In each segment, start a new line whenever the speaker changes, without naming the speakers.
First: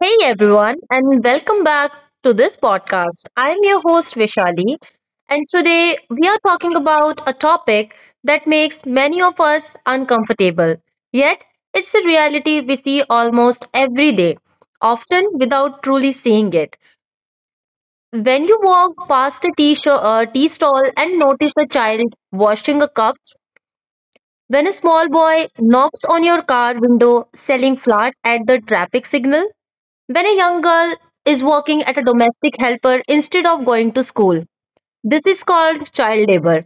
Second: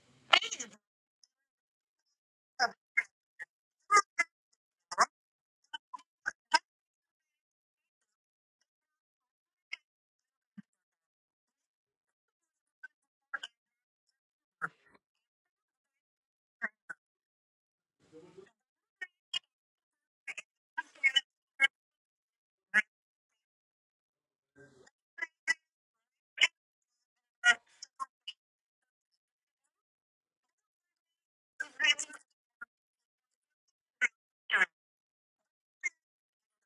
Hey everyone, and welcome back to this podcast. I'm your host Vishali, and today we are talking about a topic that makes many of us uncomfortable. Yet, it's a reality we see almost every day, often without truly seeing it. When you walk past a tea stall and notice a child washing a cups, when a small boy knocks on your car window selling flowers at the traffic signal, when a young girl is working as a domestic helper instead of going to school, this is called child labor.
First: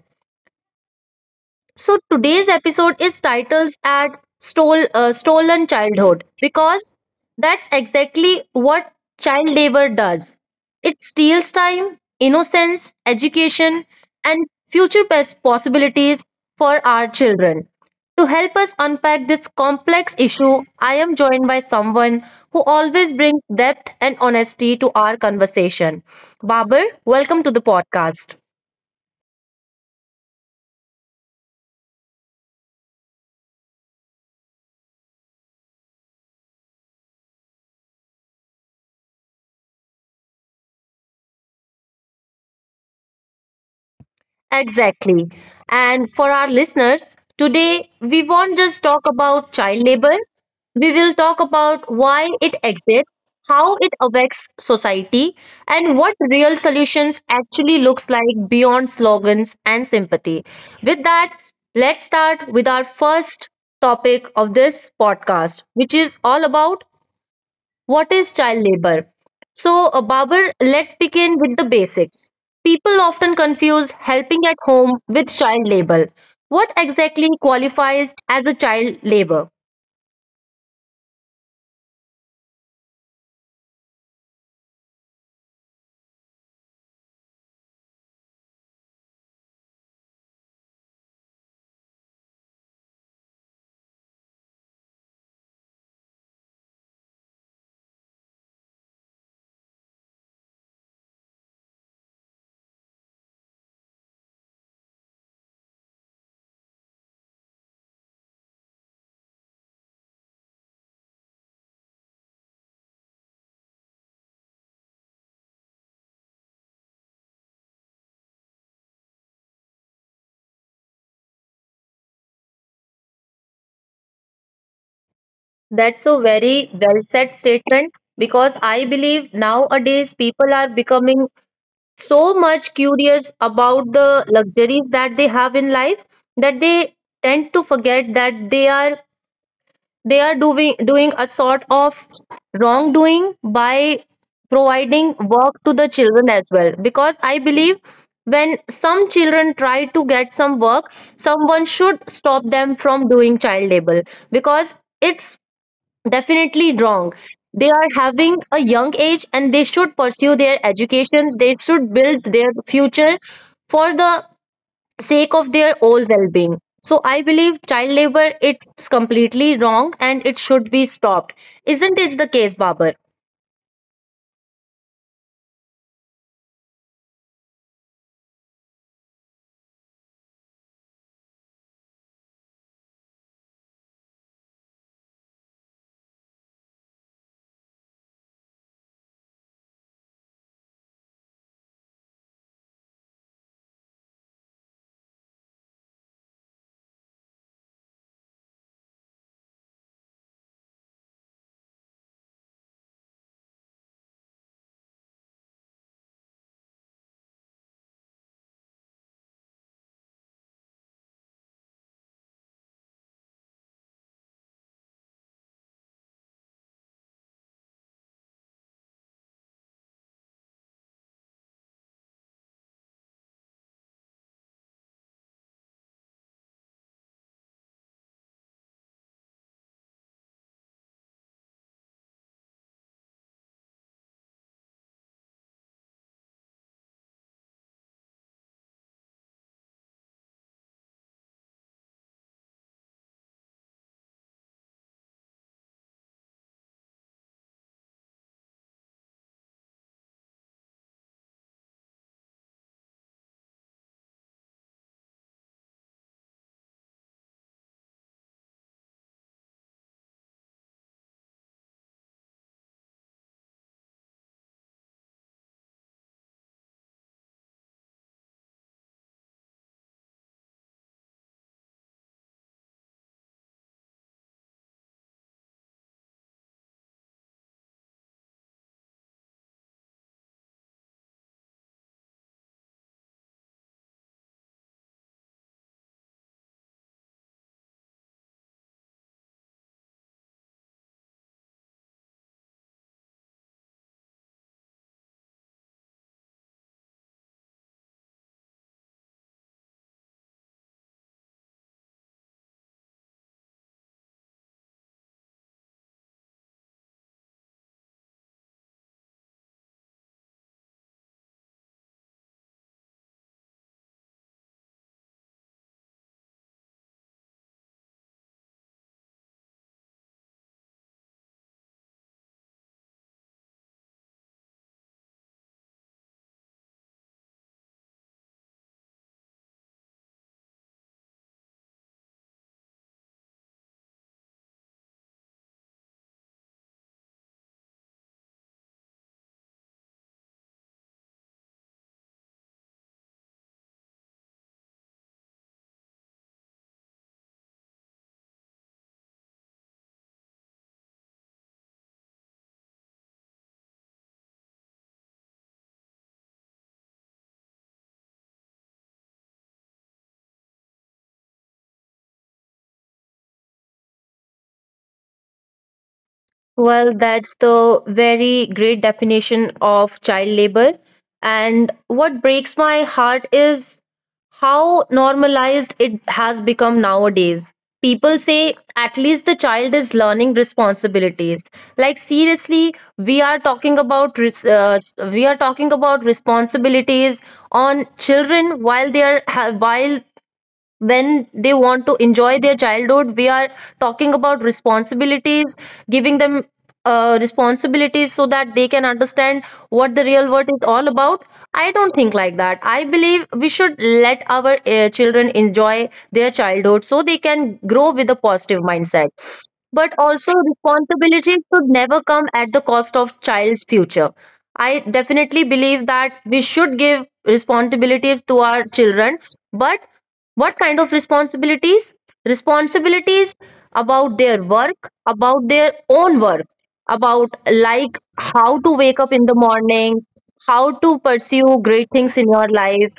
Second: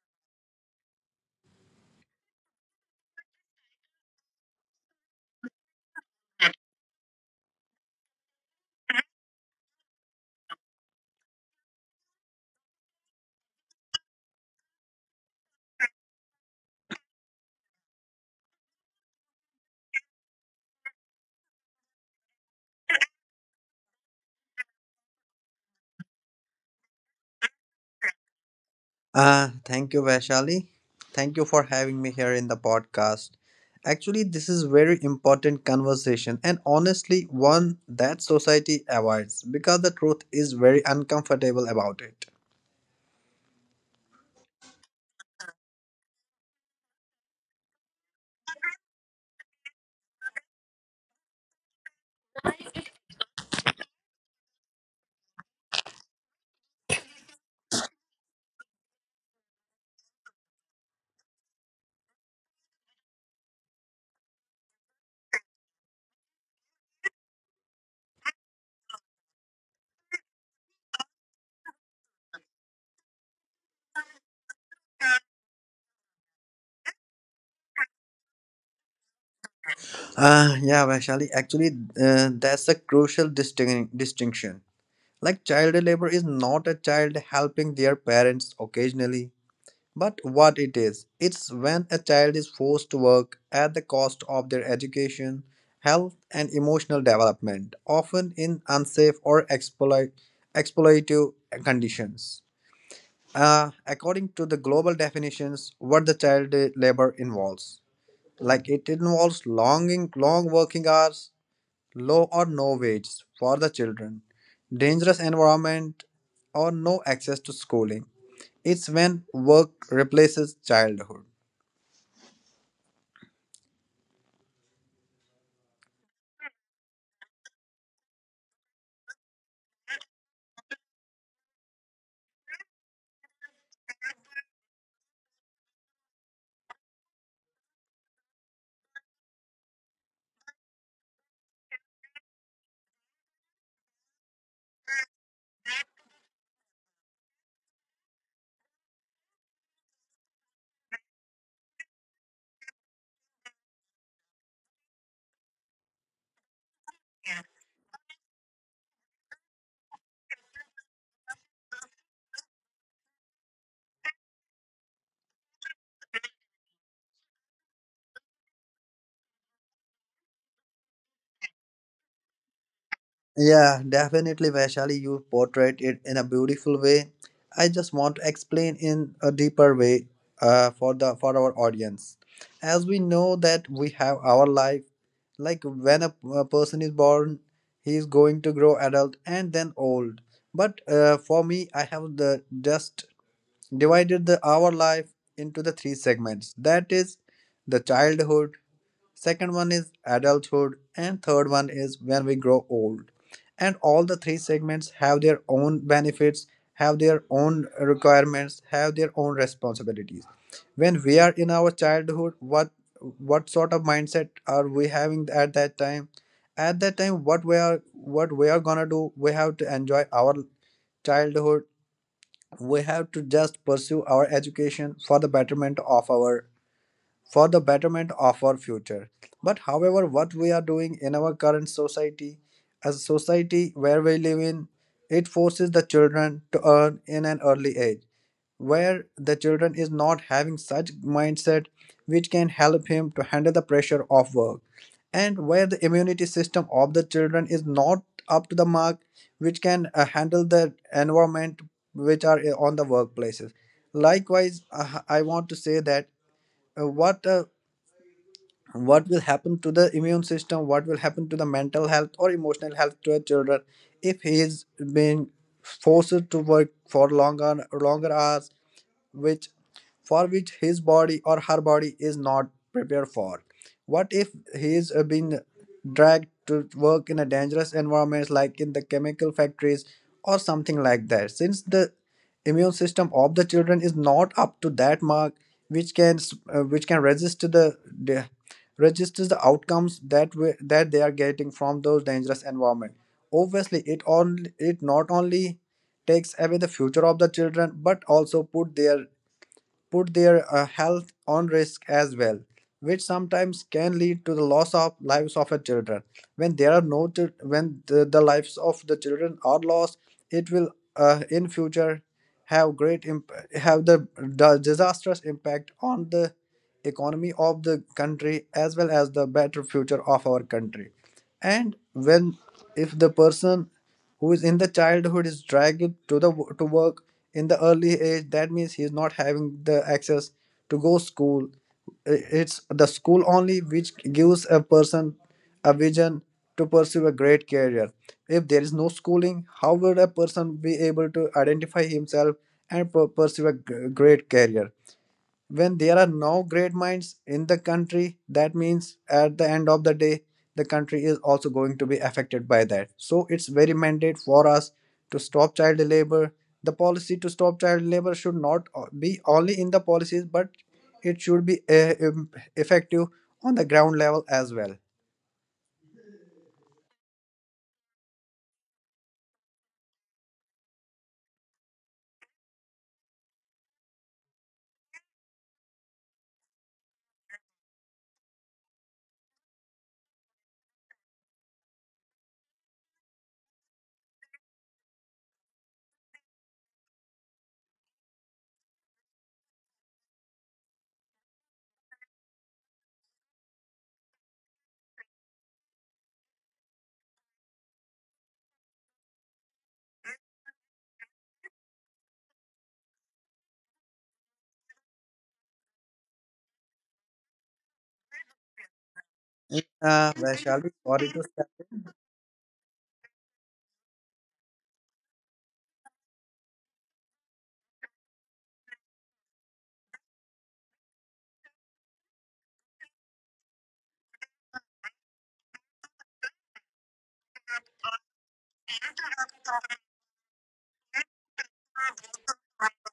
So today's episode is titled at Stolen Childhood, because that's exactly what child labor does. It steals time, innocence, education, and future possibilities for our children. To help us unpack this complex issue, I am joined by someone who always brings depth and honesty to our conversation. Babar, welcome to the podcast.
Thank you, Vaishali. Thank you for having me here in the podcast. Actually, this is very important conversation and honestly one that society avoids because the truth is very uncomfortable about it.
Exactly. And for our listeners, today we won't just talk about child labor, we will talk about why it exists, how it affects society, and what real solutions actually looks like beyond slogans and sympathy. With that, let's start with our first topic of this podcast, which is all about what is child labor? So, Babar, let's begin with the basics. People often confuse helping at home with child labor. What exactly qualifies as a child labor?
Yeah, Vaishali, that's a crucial distinction. Like, child labor is not a child helping their parents occasionally. But what it is, it's when a child is forced to work at the cost of their education, health, and emotional development, often in exploitative conditions. According to the global definitions, what the child labor involves, like it involves long working hours, low or no wages for the children, dangerous environment, or no access to schooling. It's when work replaces childhood.
That's a very well said statement, because I believe nowadays people are becoming so much curious about the luxuries that they have in life that they tend to forget that they are doing a sort of wrongdoing by providing work to the children as well, because I believe when some children try to get some work, someone should stop them from doing child labor, because it's definitely wrong. They are having a young age and they should pursue their education, they should build their future for the sake of their all well-being. So I believe child labor, it's completely wrong and it should be stopped. Isn't it the case, Babar?
Yeah, definitely, Vaishali, you portrayed it in a beautiful way. I just want to explain in a deeper way for the for our audience. As we know that we have our life, like when a person is born, he is going to grow adult and then old. But for me, I have the just divided the our life into the three segments. That is the childhood, second one is adulthood and third one is when we grow old, and all the three segments have their own benefits, have their own requirements, have their own responsibilities. When we are in our childhood, what sort of mindset are we having at that time? At that time, what we are gonna do, we have to enjoy our childhood. We have to just pursue our education for the betterment of our for the betterment of our future. But however, what we are doing in our current society, as a society where we live in, it forces the children to earn in an early age, where the children is not having such mindset which can help him to handle the pressure of work, and where the immunity system of the children is not up to the mark, which can handle the environment which are on the workplaces. Likewise, I want to say that uh, what uh, what will happen to the immune system, what will happen to the mental health or emotional health to a children if he is being forced to work for longer hours, which, for which his body or her body is not prepared for? What if he is being dragged to work in a dangerous environment like in the chemical factories or something like that, since the immune system of the children is not up to that mark which which can resist to the, registers the outcomes that that they are getting from those dangerous environment? Obviously it not only takes away the future of the children but also put their health on risk as well, which sometimes can lead to the loss of lives of a children. When there are no chil- when the lives of the children are lost, it will in future have the disastrous impact on the economy of the country as well as the better future of our country. And when, if the person who is in the childhood is dragged to the to work in the early age, that means he is not having the access to go school. It's the school only which gives a person a vision to pursue a great career. If there is no schooling, how would a person be able to identify himself and pursue a great career? When there are no great minds in the country, that means at the end of the day, the country is also going to be affected by that. So it's very mandate for us to stop child labor. The policy to stop child labor should not be only in the policies, but it should be effective on the ground level as well.
Well, that's the very great definition of child labor. And what breaks my heart is how normalized it has become nowadays. People say at least the child is learning responsibilities. Like seriously, we are talking about we are talking about responsibilities on children while they are ha- while when they want to enjoy their childhood, we are talking about responsibilities, giving them responsibilities so that they can understand what the real world is all about. I don't think like that. I believe we should let our children enjoy their childhood so they can grow with a positive mindset, but also
Where shall we? Sorry to.
responsibility should never come at the cost of child's future. I definitely believe that we should give responsibility to our children, but what kind of responsibilities? Responsibilities about their work, about their own work, about like how to wake up in the morning, how to pursue great things in your life,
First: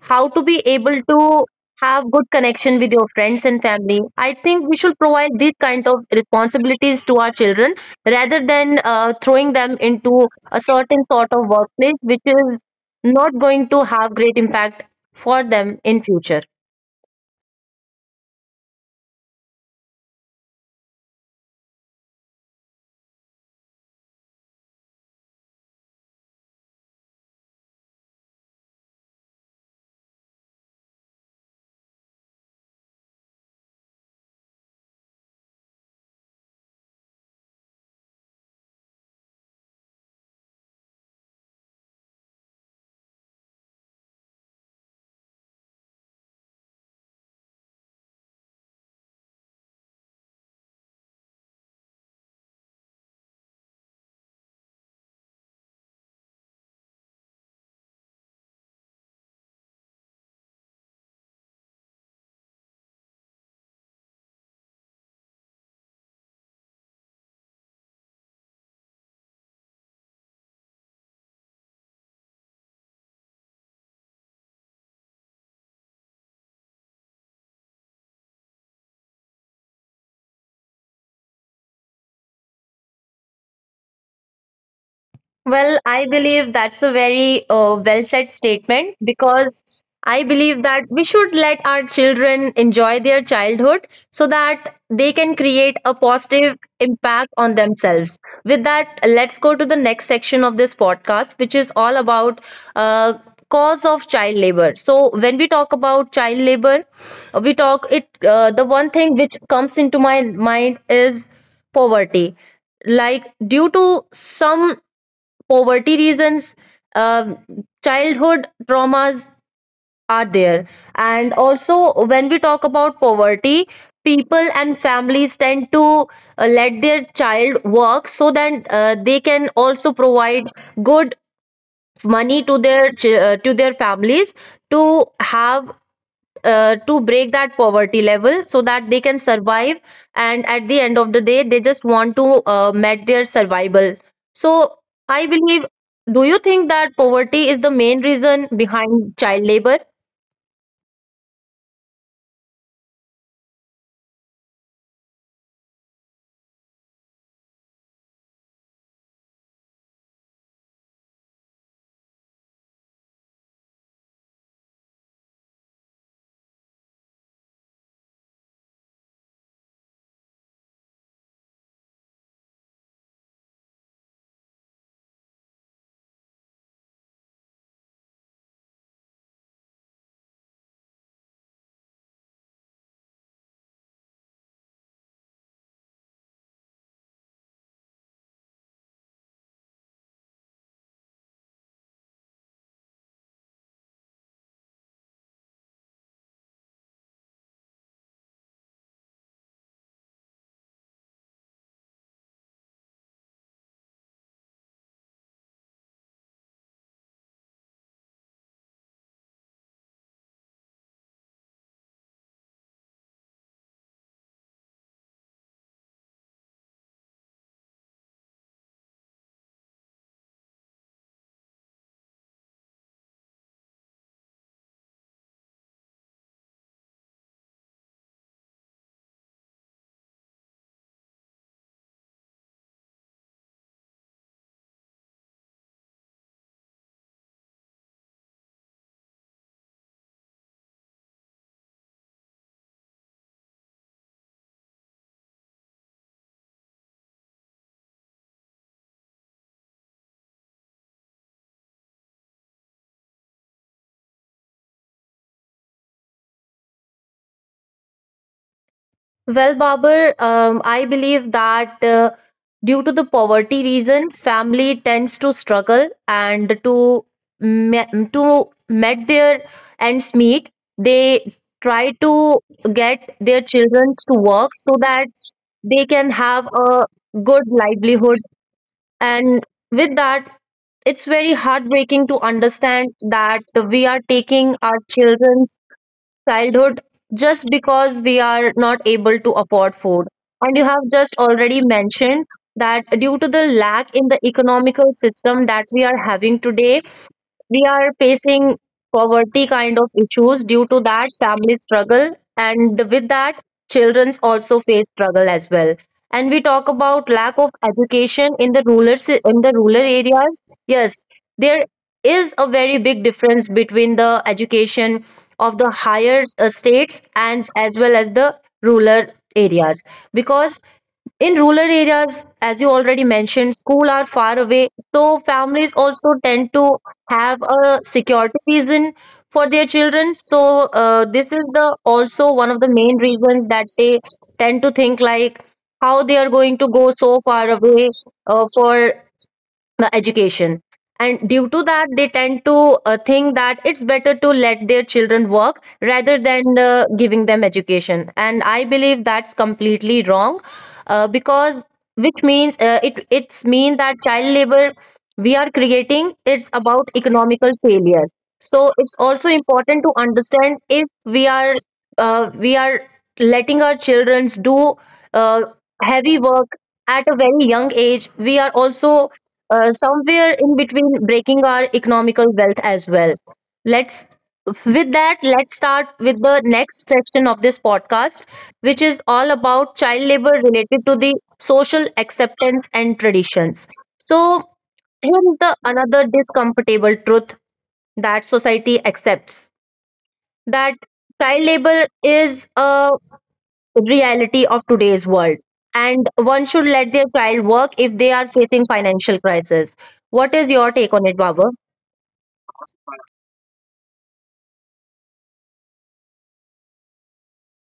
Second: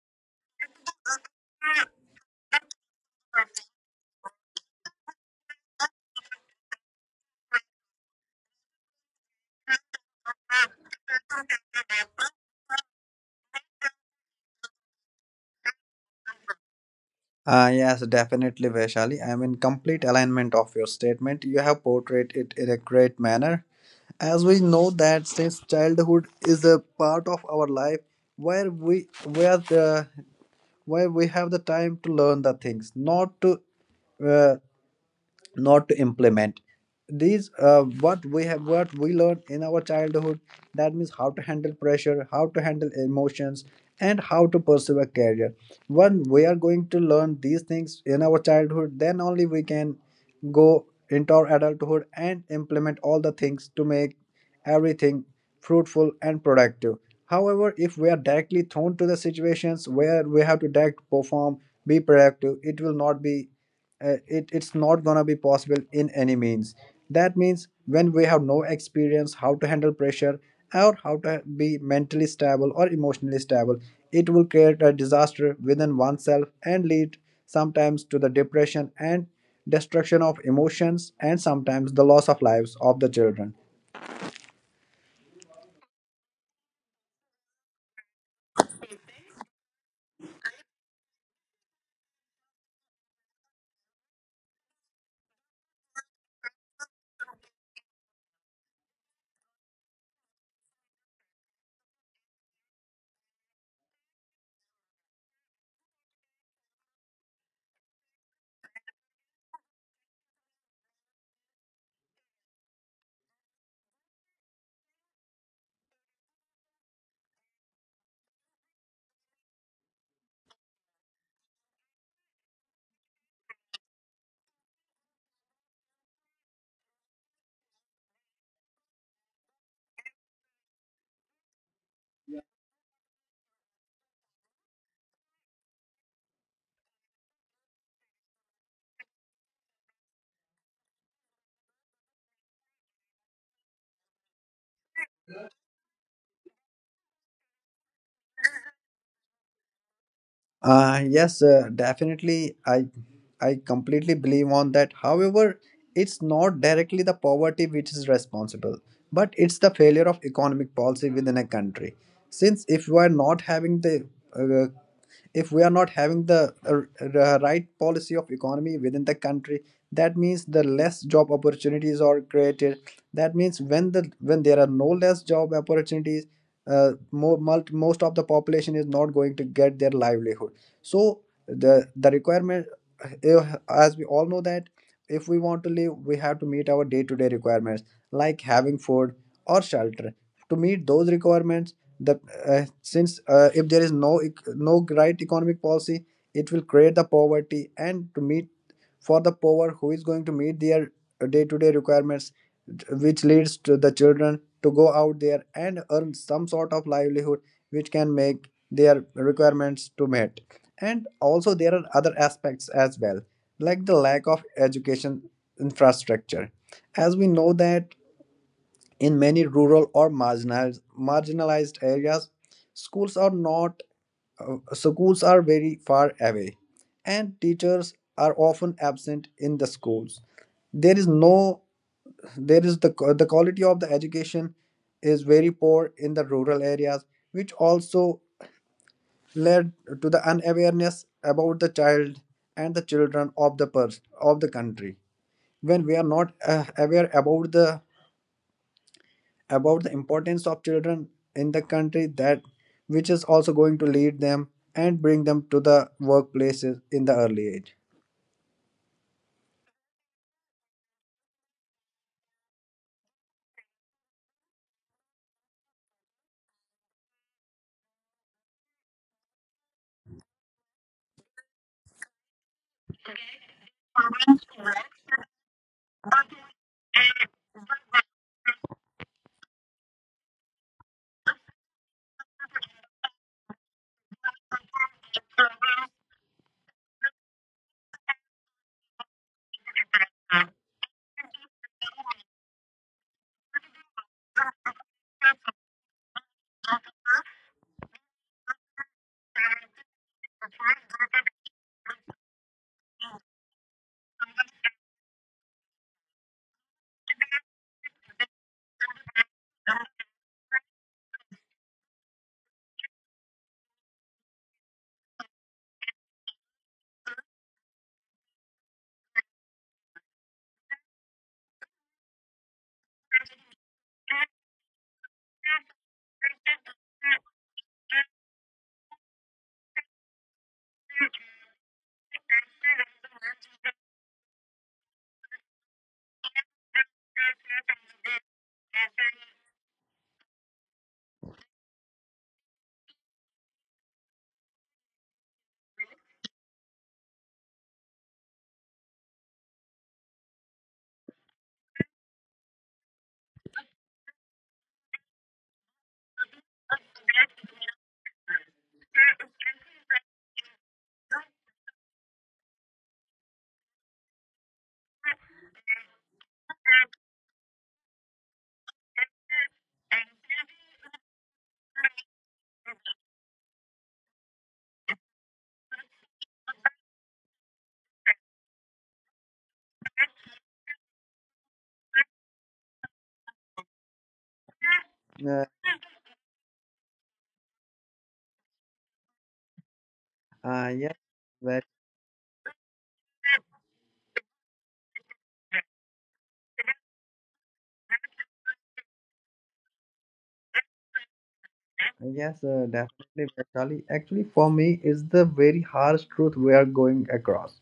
how to be able to have good connection with your friends and family. I think we should provide these kind of responsibilities to our children rather than throwing them into a certain sort of workplace which is not going to have great impact for them in future.
Yes, definitely, Vaishali. I am in complete alignment of your statement. You have portrayed it in a great manner. As we know that since childhood is a part of our life where the where we have the time to learn the things, uh, not to implement these what we have what we learned in our childhood. That means how to handle pressure, how to handle emotions, and how to pursue a career. When we are going to learn these things in our childhood, then only we can go into our adulthood and implement all the things to make everything fruitful and productive. However, if we are directly thrown to the situations where we have to direct perform, be productive, it will not be it's not gonna be possible in any means. That means when we have no experience how to handle pressure or how to be mentally stable or emotionally stable, it will create a disaster within oneself and lead sometimes to the depression and destruction of emotions and sometimes the loss of lives of the children.
Well, I believe that's a very well said statement, because I believe that we should let our children enjoy their childhood so that they can create a positive impact on themselves. With that, let's go to the next section of this podcast, which is all about uh, cause of child labor. So when we talk about child labor, we talk it. The one thing which comes into my mind is poverty. Like due to some poverty reasons, um childhood traumas are there. And also, when we talk about poverty, people and families tend to let their child work so that they can also provide good money to their to their families to have to break that poverty level so that they can survive, and at the end of the day they just want to met their survival. So I believe, do you think that poverty is the main reason behind child labor?
Yes, Definitely. I completely believe on that. However, it's not directly the poverty which is responsible, but it's the failure of economic policy within a country. Since if we are not having the uh, if we are not having the right policy of economy within the country, that means the less job opportunities are created. That means when there are no less job opportunities, uh, more, most of the population is not going to get their livelihood. So the requirement, eh, as we all know that if we want to live, we have to meet our day to day requirements like having food or shelter. To meet those requirements, the since if there is no right economic policy, it will create the poverty. And to meet, for the poor, who is going to meet their day to day requirements? Which leads to the children to go out there and earn some sort of livelihood which can make their requirements to meet. And also, there are other aspects as well, like the lack of education infrastructure. As we know that in many rural or marginalized areas, schools are not schools are very far away, and teachers are often absent in the schools. There is no There is the quality of the education is very poor in the rural areas, which also led to the unawareness about the child and the children of the of the country. When we are not aware about the, about the importance of children in the country, that which is also going to lead them and bring them to the workplaces in the early age.
Well, Babur, I believe that due to the poverty reason, family tends to struggle, and to to met their ends meet, they try to get their children to work so that they can have a good livelihood. And with that, it's very heartbreaking to understand that we are taking our children childhood just because we are not able to afford food. And you have just already mentioned that due to the lack in the economical system that we are having today, we are facing poverty kind of issues. Due to that, families struggle, and with that, children's also face struggle as well. And we talk about lack of education in the in the rural areas, yes, there is a very big difference between the education of the higher states and as well as the rural areas, because in rural areas, as you already mentioned, school are far away, so families also tend to have a security reason for their children. So this is the also one of the main reasons that they tend to think like how they are going to go so far away for the education, and due to that they tend to think that it's better to let their children work rather than giving them education, and I believe that's completely wrong, because which means it it's mean that child labor we are creating, it's about economical failures. So it's also important to understand if we are we are letting our children do uh, heavy work at a very young age, we are also somewhere in between breaking our economical wealth as well. Let's with that, let's start with the next section of this podcast, which is all about child labor related to the social acceptance and traditions. So here is
Uh,
the another discomfortable truth that society accepts
uh,
that
yes,
child labor is a reality of today's world, and one should let their child work if they are facing financial crisis. What is your take on it, Baba?
Yes, definitely, Vaishali. Actually, for me, is the very harsh truth we are going across.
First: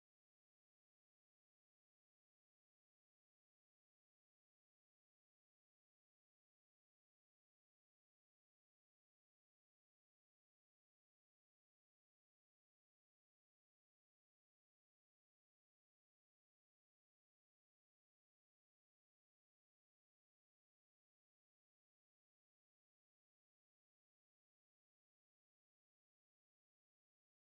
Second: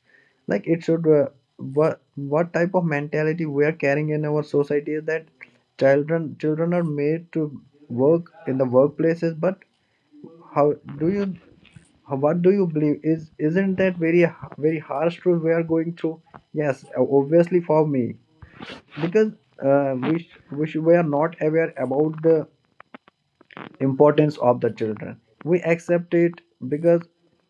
Like, what type of mentality we are carrying in our society is that children are made to work in the workplaces. But how do you, how, what do you believe? Is Isn't that very harsh truth we are going through? Yes, obviously for me, because we are not aware about the importance of the children. We accept it because,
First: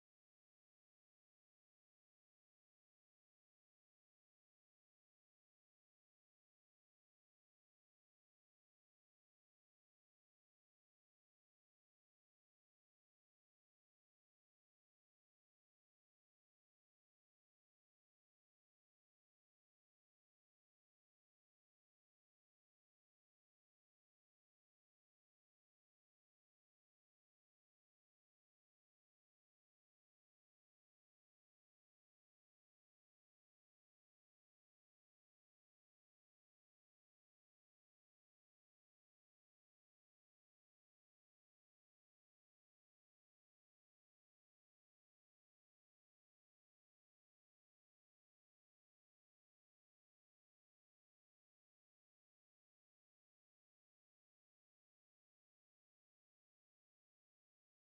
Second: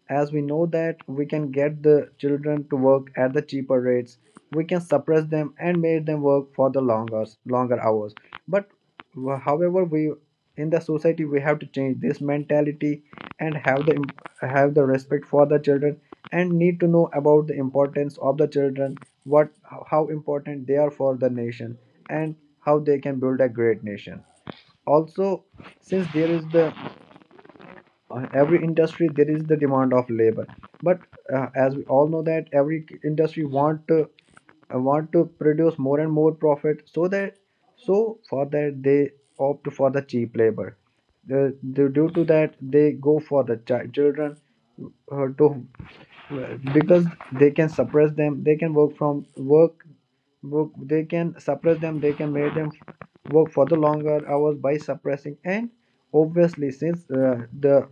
as we know that we can get the children to work at the cheaper rates, we can suppress them and make them work for the longer hours. But however, we in the society, we have to change this mentality and have the respect for the children, and need to know about the importance of the children, what, how important they are for the nation, and how they can build a great nation. Also, since there is the every industry, there is the demand of labor. But as we all know that every industry want to produce more and more profit. So that, so for that, they opt for the cheap labor. Due to that they go for the children to well, because they can suppress them, they can work from work work they can suppress them, they can make them work for the longer hours by suppressing. And obviously, since the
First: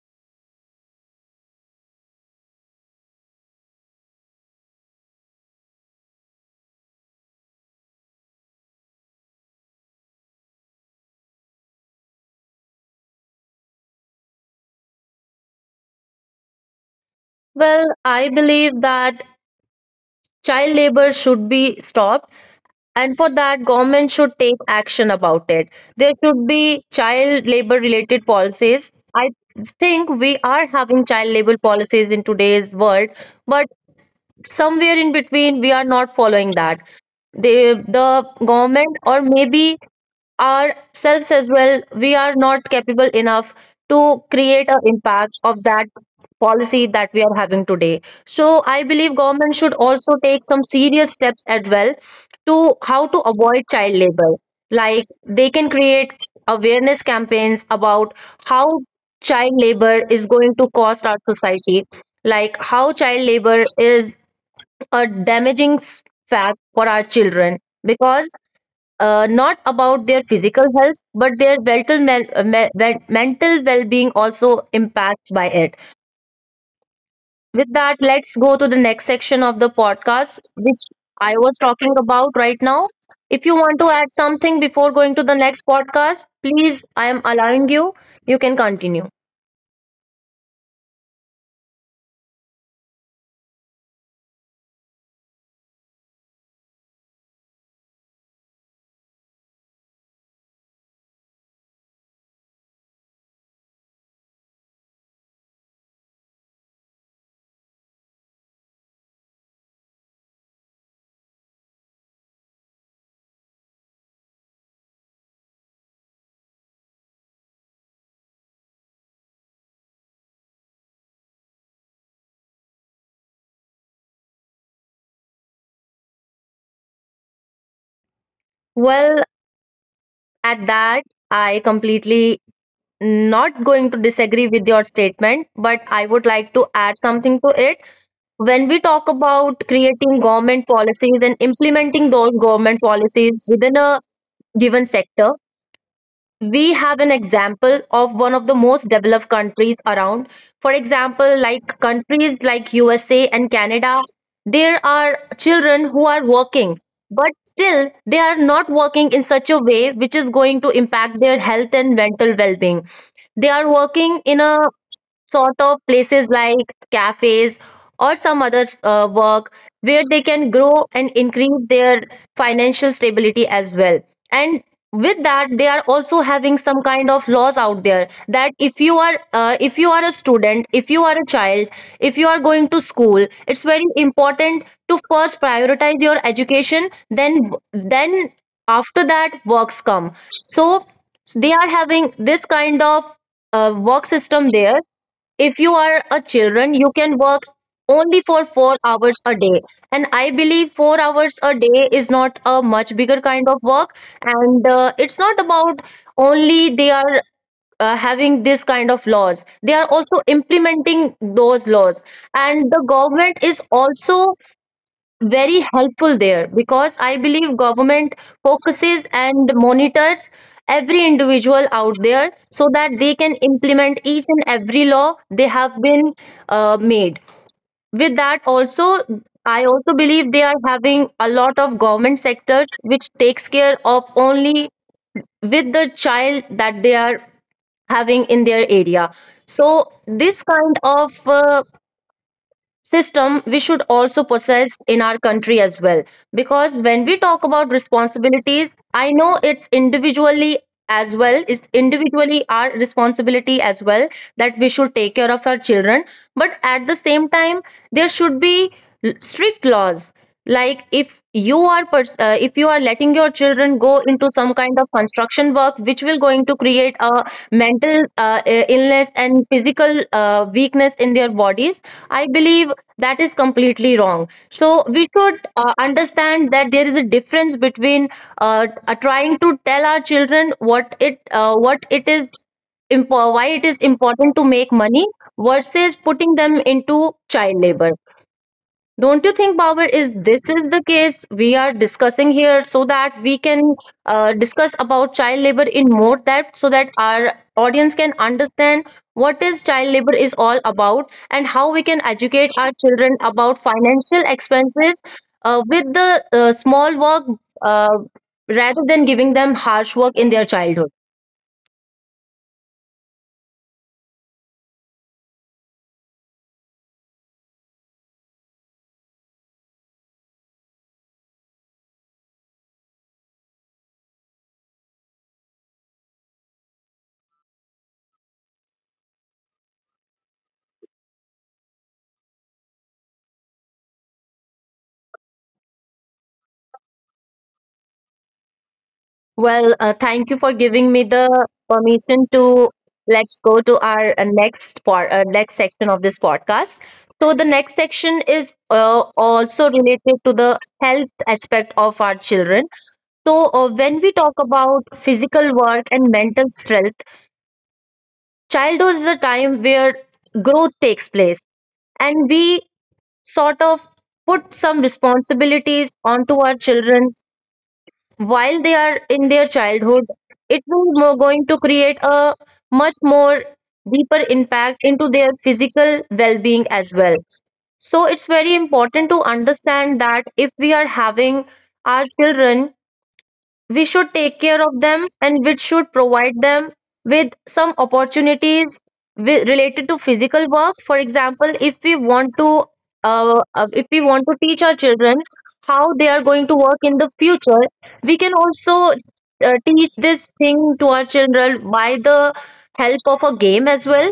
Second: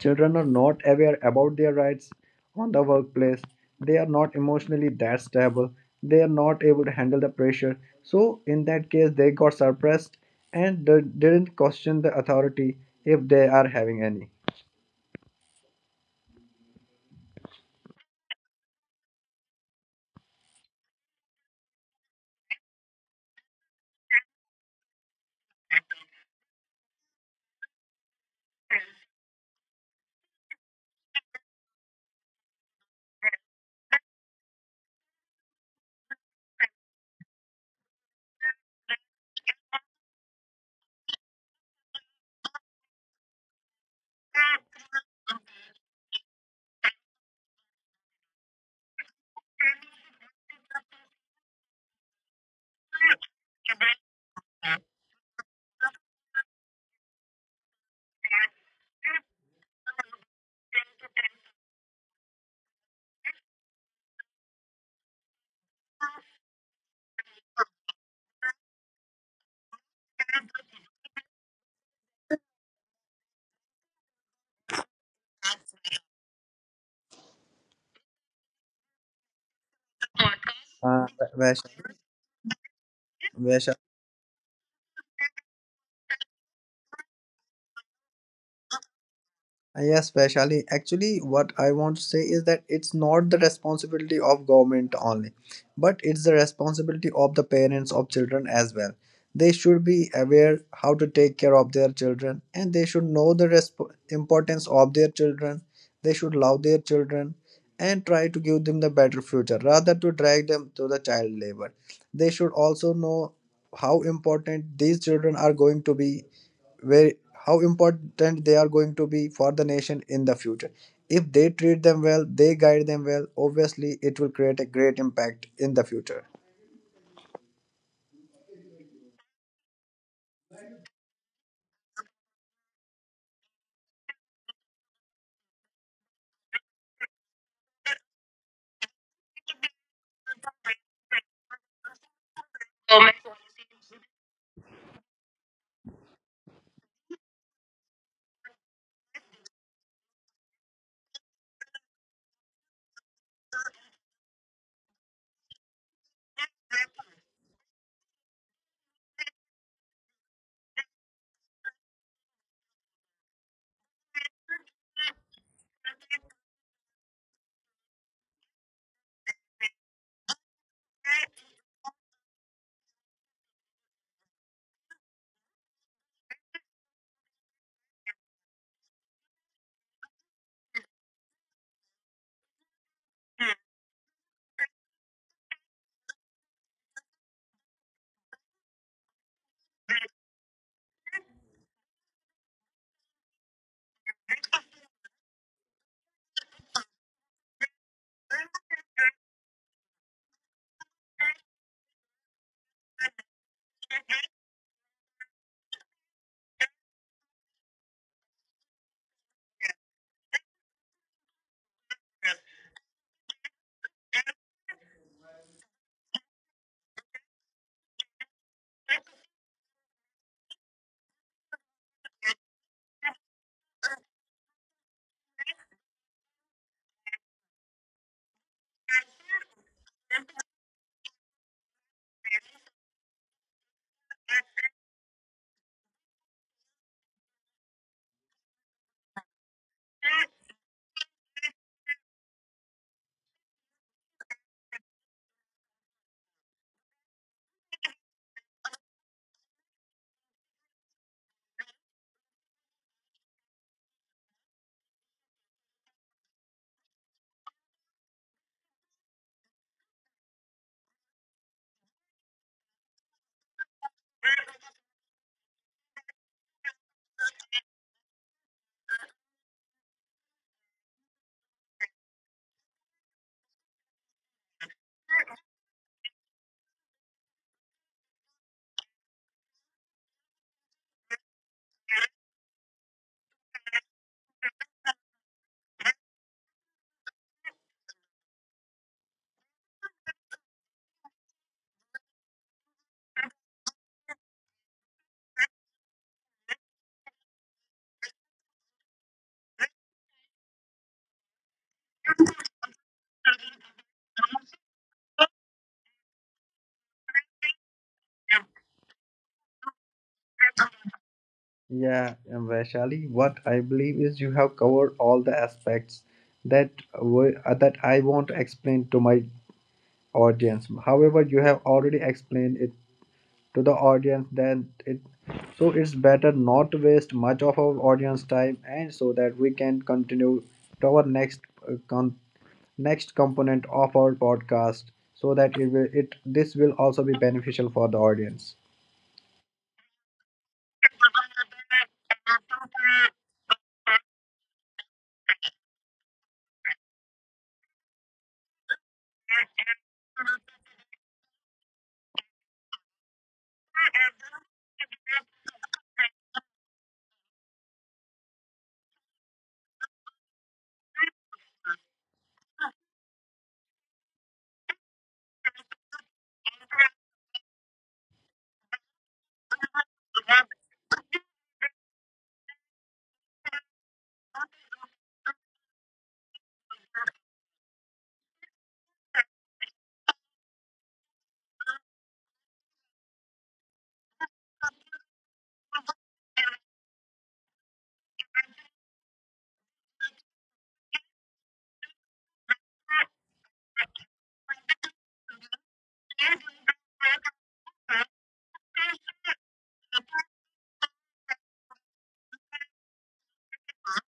children are not aware about their rights on the workplace, they are not emotionally that stable, they are not able to handle the pressure, so in that case they got suppressed and they didn't question the authority if they are having any.
Well, I believe that child labor should be stopped, and for that government should take action about it. There should be child labor related policies. I think we are having child labor policies in today's world, but somewhere in between we are not following that. They, the government, or maybe ourselves as well, we are not capable enough to create an impact of that policy that we are having today. So I believe government should also take some serious steps as well to how to avoid child labor. Like they can create awareness campaigns about how child labor is going to cost our society, like how child labor is a damaging fact for our children, because not about their physical health, but their mental mental well-being also impacts by it. With that, let's go to the next section of the podcast, which
uh,
I was talking about right now. If you want
Vaishak.
to add something before going to the next podcast, please, I am allowing you, you can continue.
Yes, especially actually, what I want to say is that it's not the responsibility of government only, but it's the responsibility of the parents of children as well. They should be aware how to take care of their children and they should know the importance of their children. They should love their children and try to give them the better future rather to drag them to the child labor. They should also know how important these children are going to be, where how important they are going to be for the nation in the future. If they treat them well, they guide them well, obviously it will create a great impact in the future.
Well, at that, I completely not going to disagree with your statement, but I would like to add something to it. When we talk about creating government policies and implementing those government policies within a given sector, we have an example of one of the most developed countries around. For example, like countries like USA and Canada, there are children who are working, but still they are not working in such a way which is going to impact their health and mental well-being. They are working in a sort of places like cafes or some other work where they can grow and increase their financial stability as well. And with that, they are also having some kind of laws out there that if you are if you are a student, if you are a child, if you are going to school, it's very important to first prioritize your education, then then after that works come. So they are having this kind of work system there. If you are a children, you can work only for 4 hours a day, and I believe 4 hours a day is not a much bigger kind of work. And it's not about only they are having this kind of laws, they are also implementing those laws. And the government is also very helpful there, because I believe government focuses and monitors every individual out there so that they can implement each and every law they have been made. With that also, I also believe they are having a lot of government sectors which takes care of only with the child that they are having in their area, so This kind of system we should also possess in our country as well, because when we talk about responsibilities, I know it's individually as well, it's individually our responsibility as well, that we should take care of our children. But at the same time, there should be strict laws. Like if you are if you are letting your children go into some kind of construction work which will going to create a mental illness and physical weakness in their bodies, I believe that is completely wrong. So we should understand that there is a difference between trying to tell our children what it is, why it is important to make money versus putting them into child labor. Don't you think, Bauer, is this is the case we are discussing here, so that we can discuss about child labor in more depth so that our audience can understand what is child labor is all about and how we can educate our children about financial expenses with the small work, uh, rather than giving them harsh work in their childhood.
Yeah, and Vaishali, what I believe is you have covered all the aspects that that I want to explain to my audience. However, you have already explained it to the audience. Then it so it's better not to waste much of our audience time, and so that we can continue to our next next component of our podcast so that it will it this will also be beneficial for the audience.
Well, thank you for giving me the permission to let's go to our next part, next section of this podcast. So the next section is also related to the health aspect of our children. So when we talk about physical work and mental strength, childhood is the time where growth takes place, and we sort of put some responsibilities onto our children. While they are in their childhood, it will more going to create a much more deeper impact into their physical well-being as well. So it's very important to understand that if we are having our children, we should take care of them and we should provide them with some opportunities related to physical work. For example, if we want to if we want to teach our children how they are going to work in the future, we can also teach this thing to our children by the help of a game as well.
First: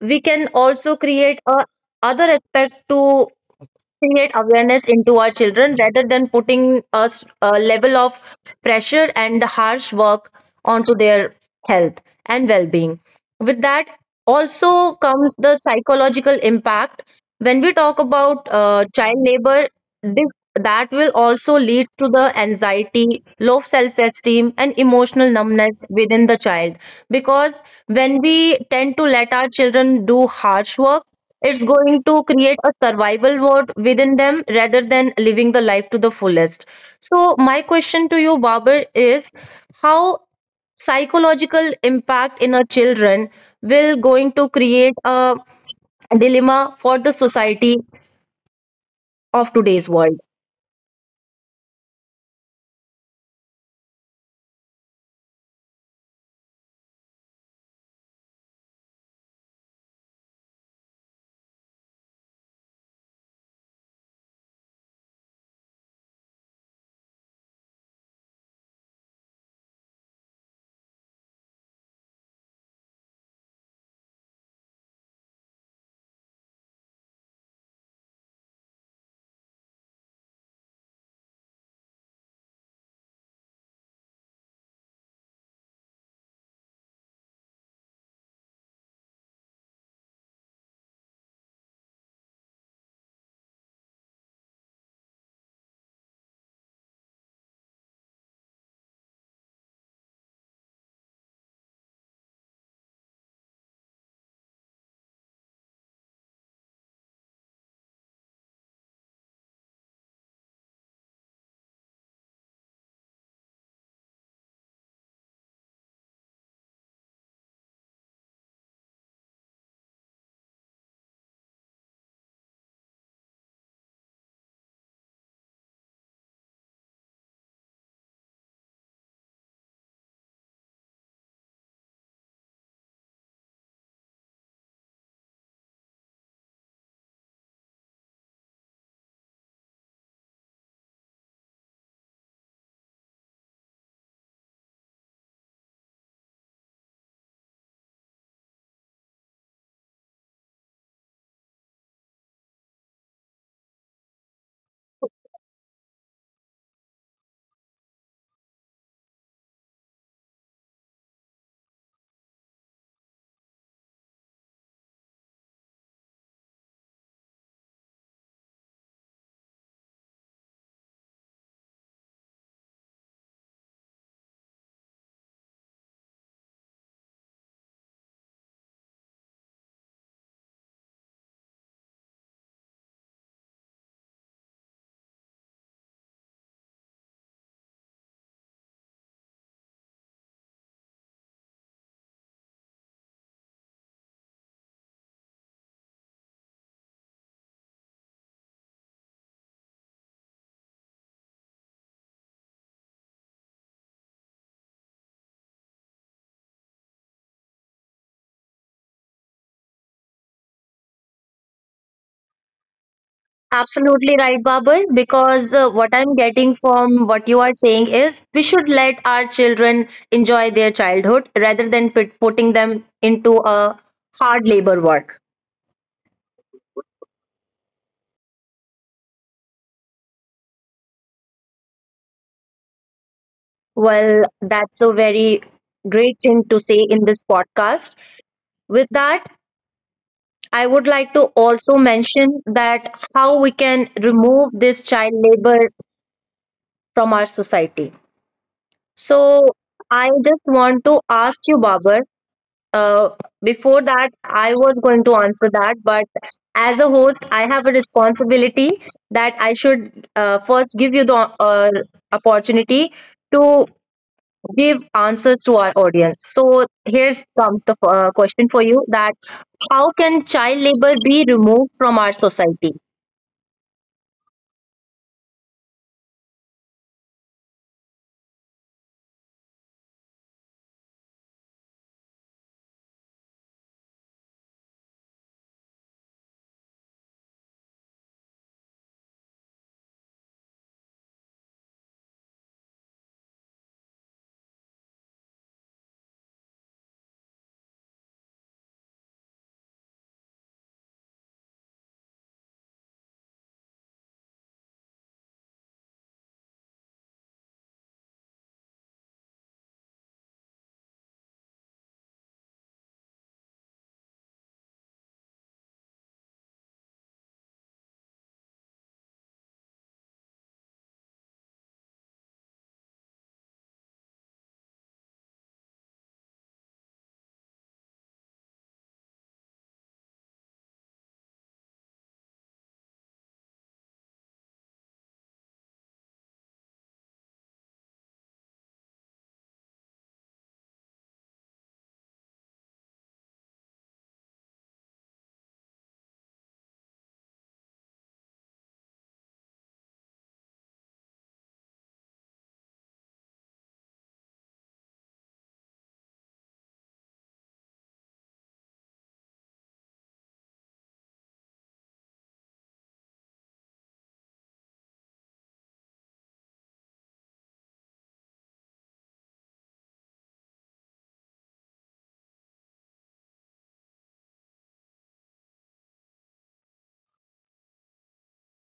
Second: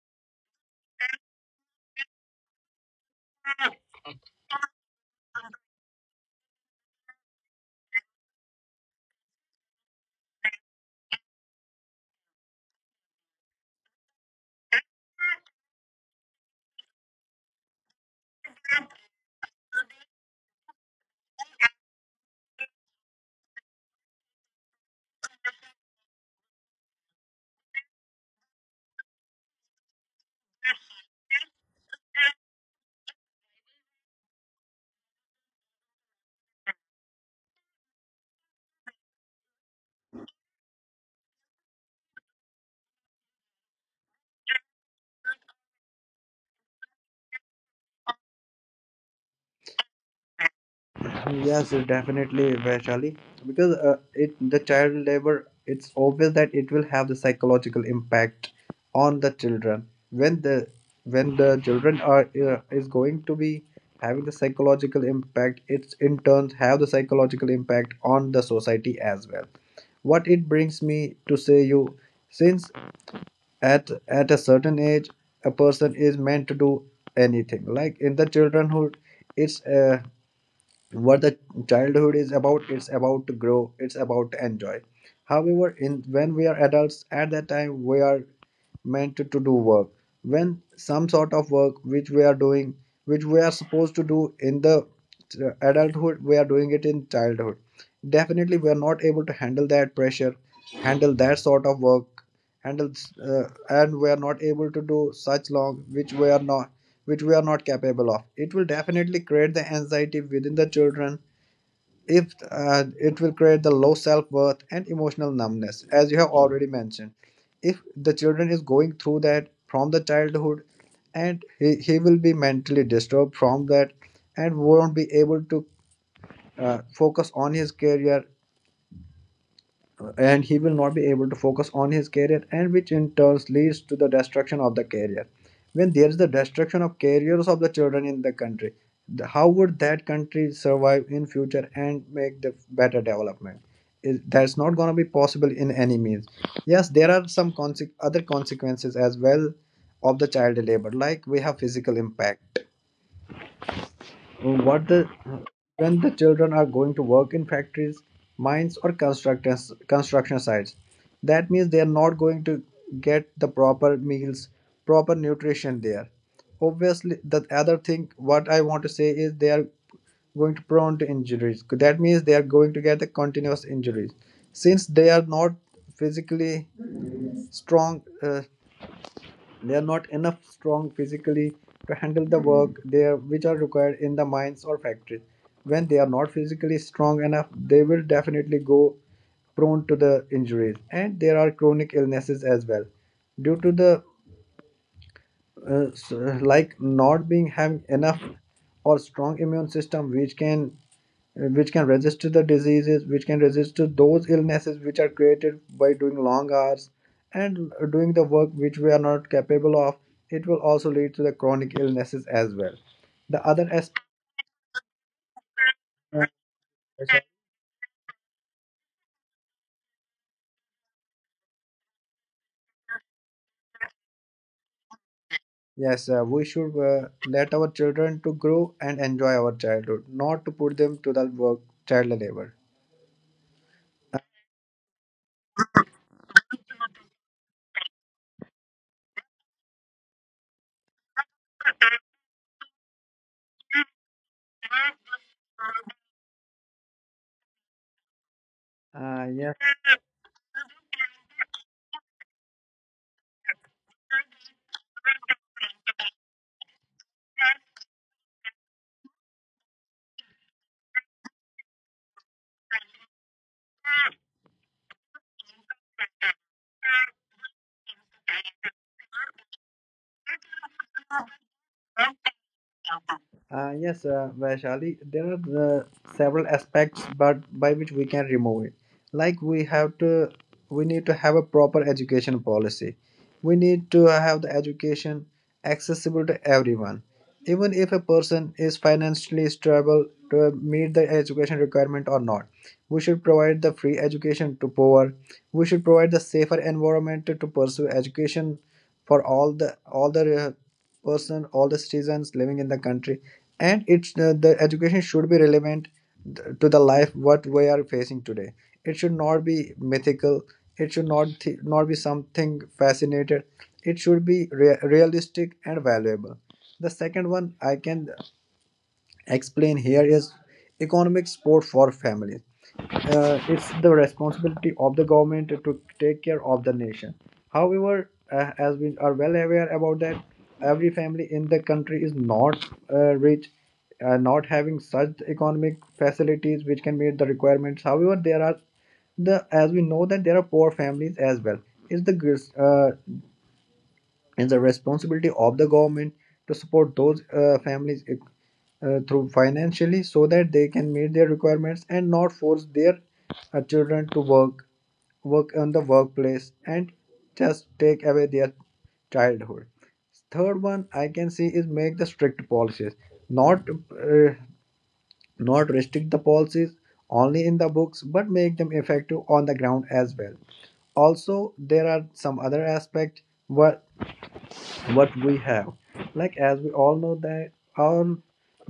We can also create a other aspect to create awareness into our children rather than putting us a level of pressure and harsh work onto their health and well-being. With that also comes the psychological impact. When we talk about child labor, this that will also lead to the anxiety, low self-esteem and emotional numbness within the child. Because when we tend to let our children do harsh work, it's going to create a survival mode within them rather than living the life to the fullest. So, my question to you, Babar, is how psychological impact in our children will going to create a dilemma for the society of today's world.
Yes, definitely Vaishali, because it the child labor, it's obvious that it will have the psychological impact on the children. When the children are is going to be having the psychological impact, it's in turn have the psychological impact on the society as well. What it brings me to say you, since at a certain age a person is meant to do anything. Like in the childhood, it's what the childhood is about, it's about to grow, it's about to enjoy. However, in when we are adults, at that time we are meant to do work. When some sort of work which we are doing, which we are supposed to do in the adulthood, we are doing it in childhood. Definitely we are not able to handle that pressure, handle that sort of work, handles and we are not able to do such long, which we are not capable of. It will definitely create the anxiety within the children. If it will create the low self-worth and emotional numbness, as you have already mentioned. If the children is going through that from the childhood, and he will be mentally disturbed from that and won't be able to focus on his career. And he will not be able to focus on his career, and which in turns leads to the destruction of the career. When there is the destruction of careers of the children in the country, how would that country survive in future and make the better development? Is that's not going to be possible in any means. Yes, there are other consequences as well of the child labor. Like we have physical impact. What the when the children are going to work in factories, mines or construction sites, that means they are not going to get the proper meals, proper nutrition there. Obviously, the other thing what I want to say is they are going to prone to injuries. That means they are going to get the continuous injuries, since they are not physically strong. They are not enough strong physically to handle the work there which are required in the mines or factories. When they are not physically strong enough, they will definitely go prone to the injuries, and there are chronic illnesses as well due to the uh, s- like not being having enough or strong immune system which can resist to the diseases, which can resist to those illnesses which are created by doing long hours and doing the work which we are not capable of. It will also lead to the chronic illnesses as well. The other aspect.
Absolutely right, Babur. Because what I'm getting from what you are saying is we should let our children enjoy their childhood rather than putting them into a hard labor work.
Yes, we should let our children to grow and enjoy our childhood, not to put them to the work, child labor.
Well, that's a very great thing to say in this podcast. With that, I would like to also mention that how we can remove this child labor from our society.
uh,
So,
yeah
I just want to ask you, Babar, Uh, before that, I was going to answer that, but as a host, I have a responsibility that I should first give you the uh, opportunity to give answers to our audience. So here comes the question for you: that how can child labor be removed from our society?
Yes, Vaishali, there are several aspects but by which we can remove it. Like we need to have a proper education policy. We need to have the education accessible to everyone. Even if a person is financially stable to meet the education requirement or not, we should provide the free education to poor. We should provide the safer environment to pursue education for all the person, all the citizens living in the country. And it's the education should be relevant to the life what we are facing today. It should not be mythical, it should not not be something fascinated, it should be realistic and valuable. The second one I can explain here is economic support for families. It's the responsibility of the government to take care of the nation. However, as we are well aware about that, every family in the country is not rich, not having such economic facilities which can meet the requirements. However, there are the as we know that there are poor families as well. It's the gr- uh, and the responsibility of the government to support those families through financially so that they can meet their requirements and not force their children to work on the workplace and just take away their childhood. Third one I can see is make the strict policies, not uh, not restrict the policies only in the books but make them effective on the ground as well. Also, there are some other aspects where what we have. Like as we all know that our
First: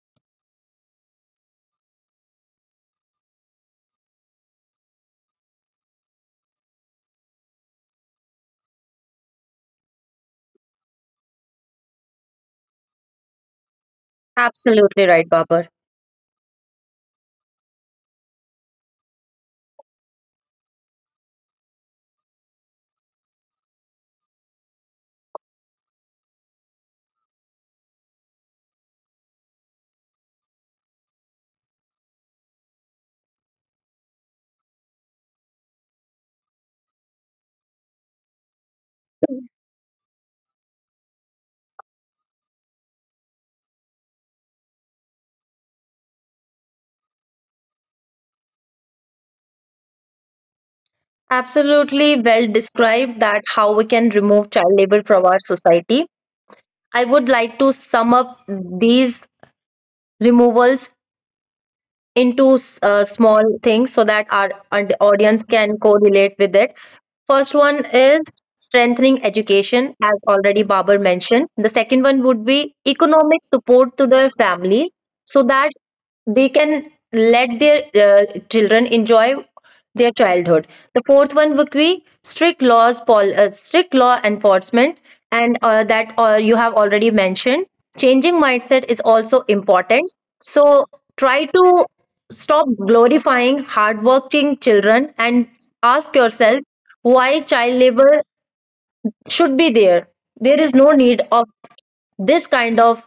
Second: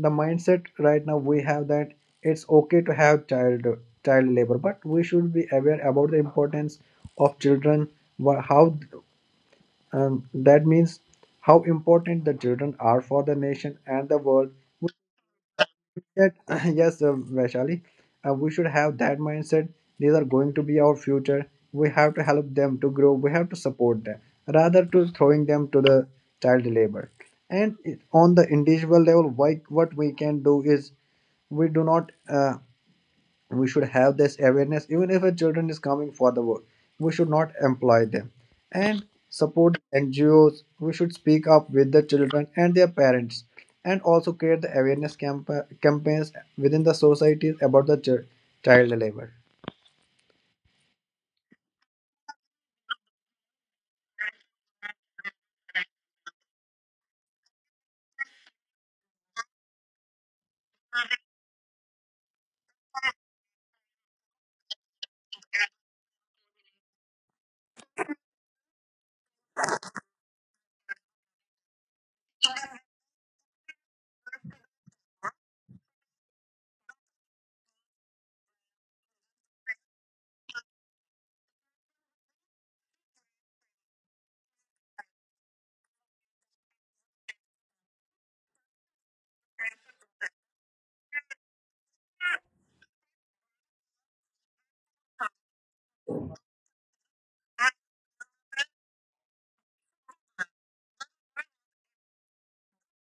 the mindset right now we have that it's okay to have child labor, but we should be aware about the importance of children. How that means how important the children are for the nation and the world.
Absolutely right, Babar.
Mindset. Yes, Vaishali, we should have that mindset. These are going to be our future. We have to help them to grow. We have to support them rather to throwing them to the child labor. And on the individual level, what we can do is we do not. We should have this awareness. Even if a children is coming for the work, we should not employ them and support NGOs. We should speak up with the children and their parents, and also create the campaigns within the societies about the child labor.
Absolutely well described that how we can remove child labor from our society. I would like to sum up these removals into small things so that our audience can correlate with it. First one is strengthening education, as already Babar mentioned. The second one would be economic support to their families so that they can let their children enjoy their childhood. The fourth one would be strict laws, strict law enforcement, and that you have already mentioned. Changing mindset is also important. So try to stop glorifying hardworking children and ask yourself why child labor should be there. There is no need of this kind of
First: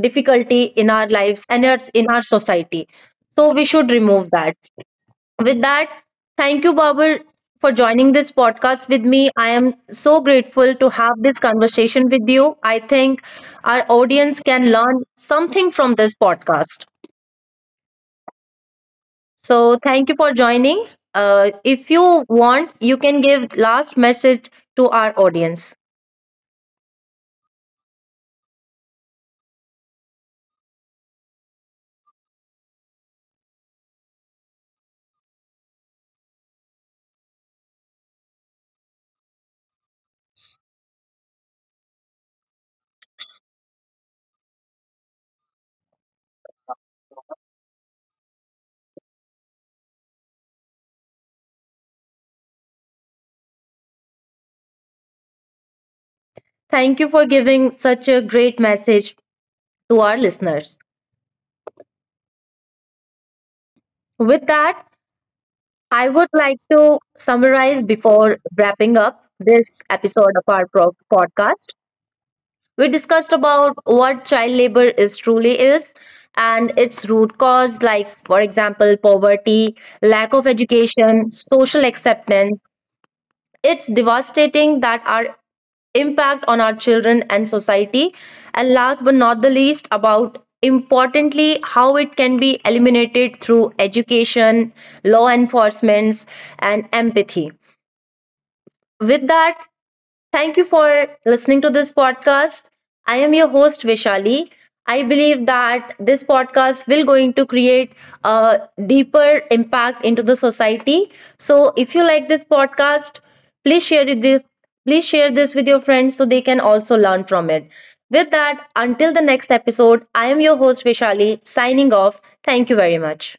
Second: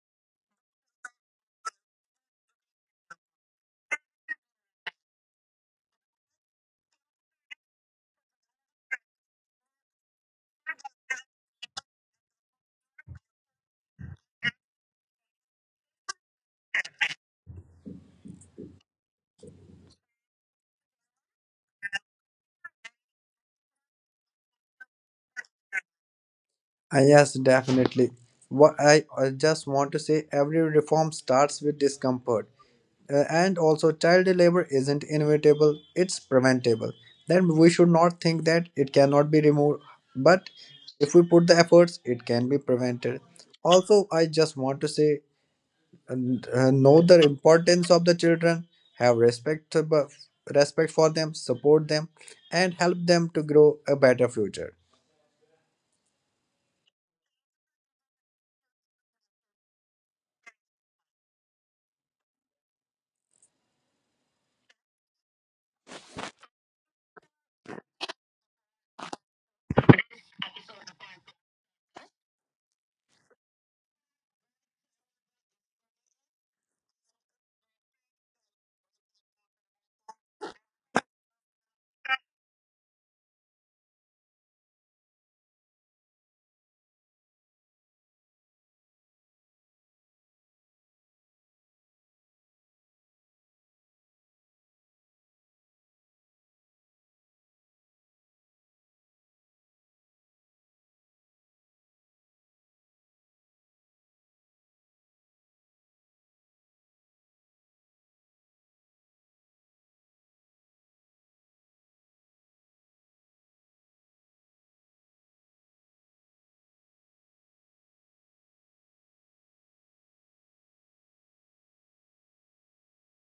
difficulty in our lives and it's in our society. So we should remove that. With that, thank you, Babur, for joining this podcast with me. I am so grateful to have this conversation with you. I think our audience can learn something from this podcast. So thank you for joining. If you want, you can give last message to our audience.
Yes definitely. What I just want to say: every reform starts with discomfort. And also, child labor isn't inevitable, it's preventable. Then we should not think that it cannot be removed, but if we put the efforts, it can be prevented. Also, I just want to say and, know the importance of the children, have respect, respect for them, support them, and help them to grow a better future.
Thank you for giving such a great message to our listeners. With that, I would like to summarize before wrapping up this episode of our podcast. We discussed about what child labor is truly is and its root cause, like for example poverty, lack of education, social acceptance. It's devastating that our impact on our children and society, and last but not the least, about importantly how it can be eliminated through education, law enforcements, and empathy. With that, thank you for listening to this podcast. I am your host Vishali. I believe that this podcast will going to create a deeper impact into the society. So if you like this podcast, please share it with, please share this with your friends so they can also learn from it. With that, until the next episode, I am your host Vishali signing off. Thank you very much.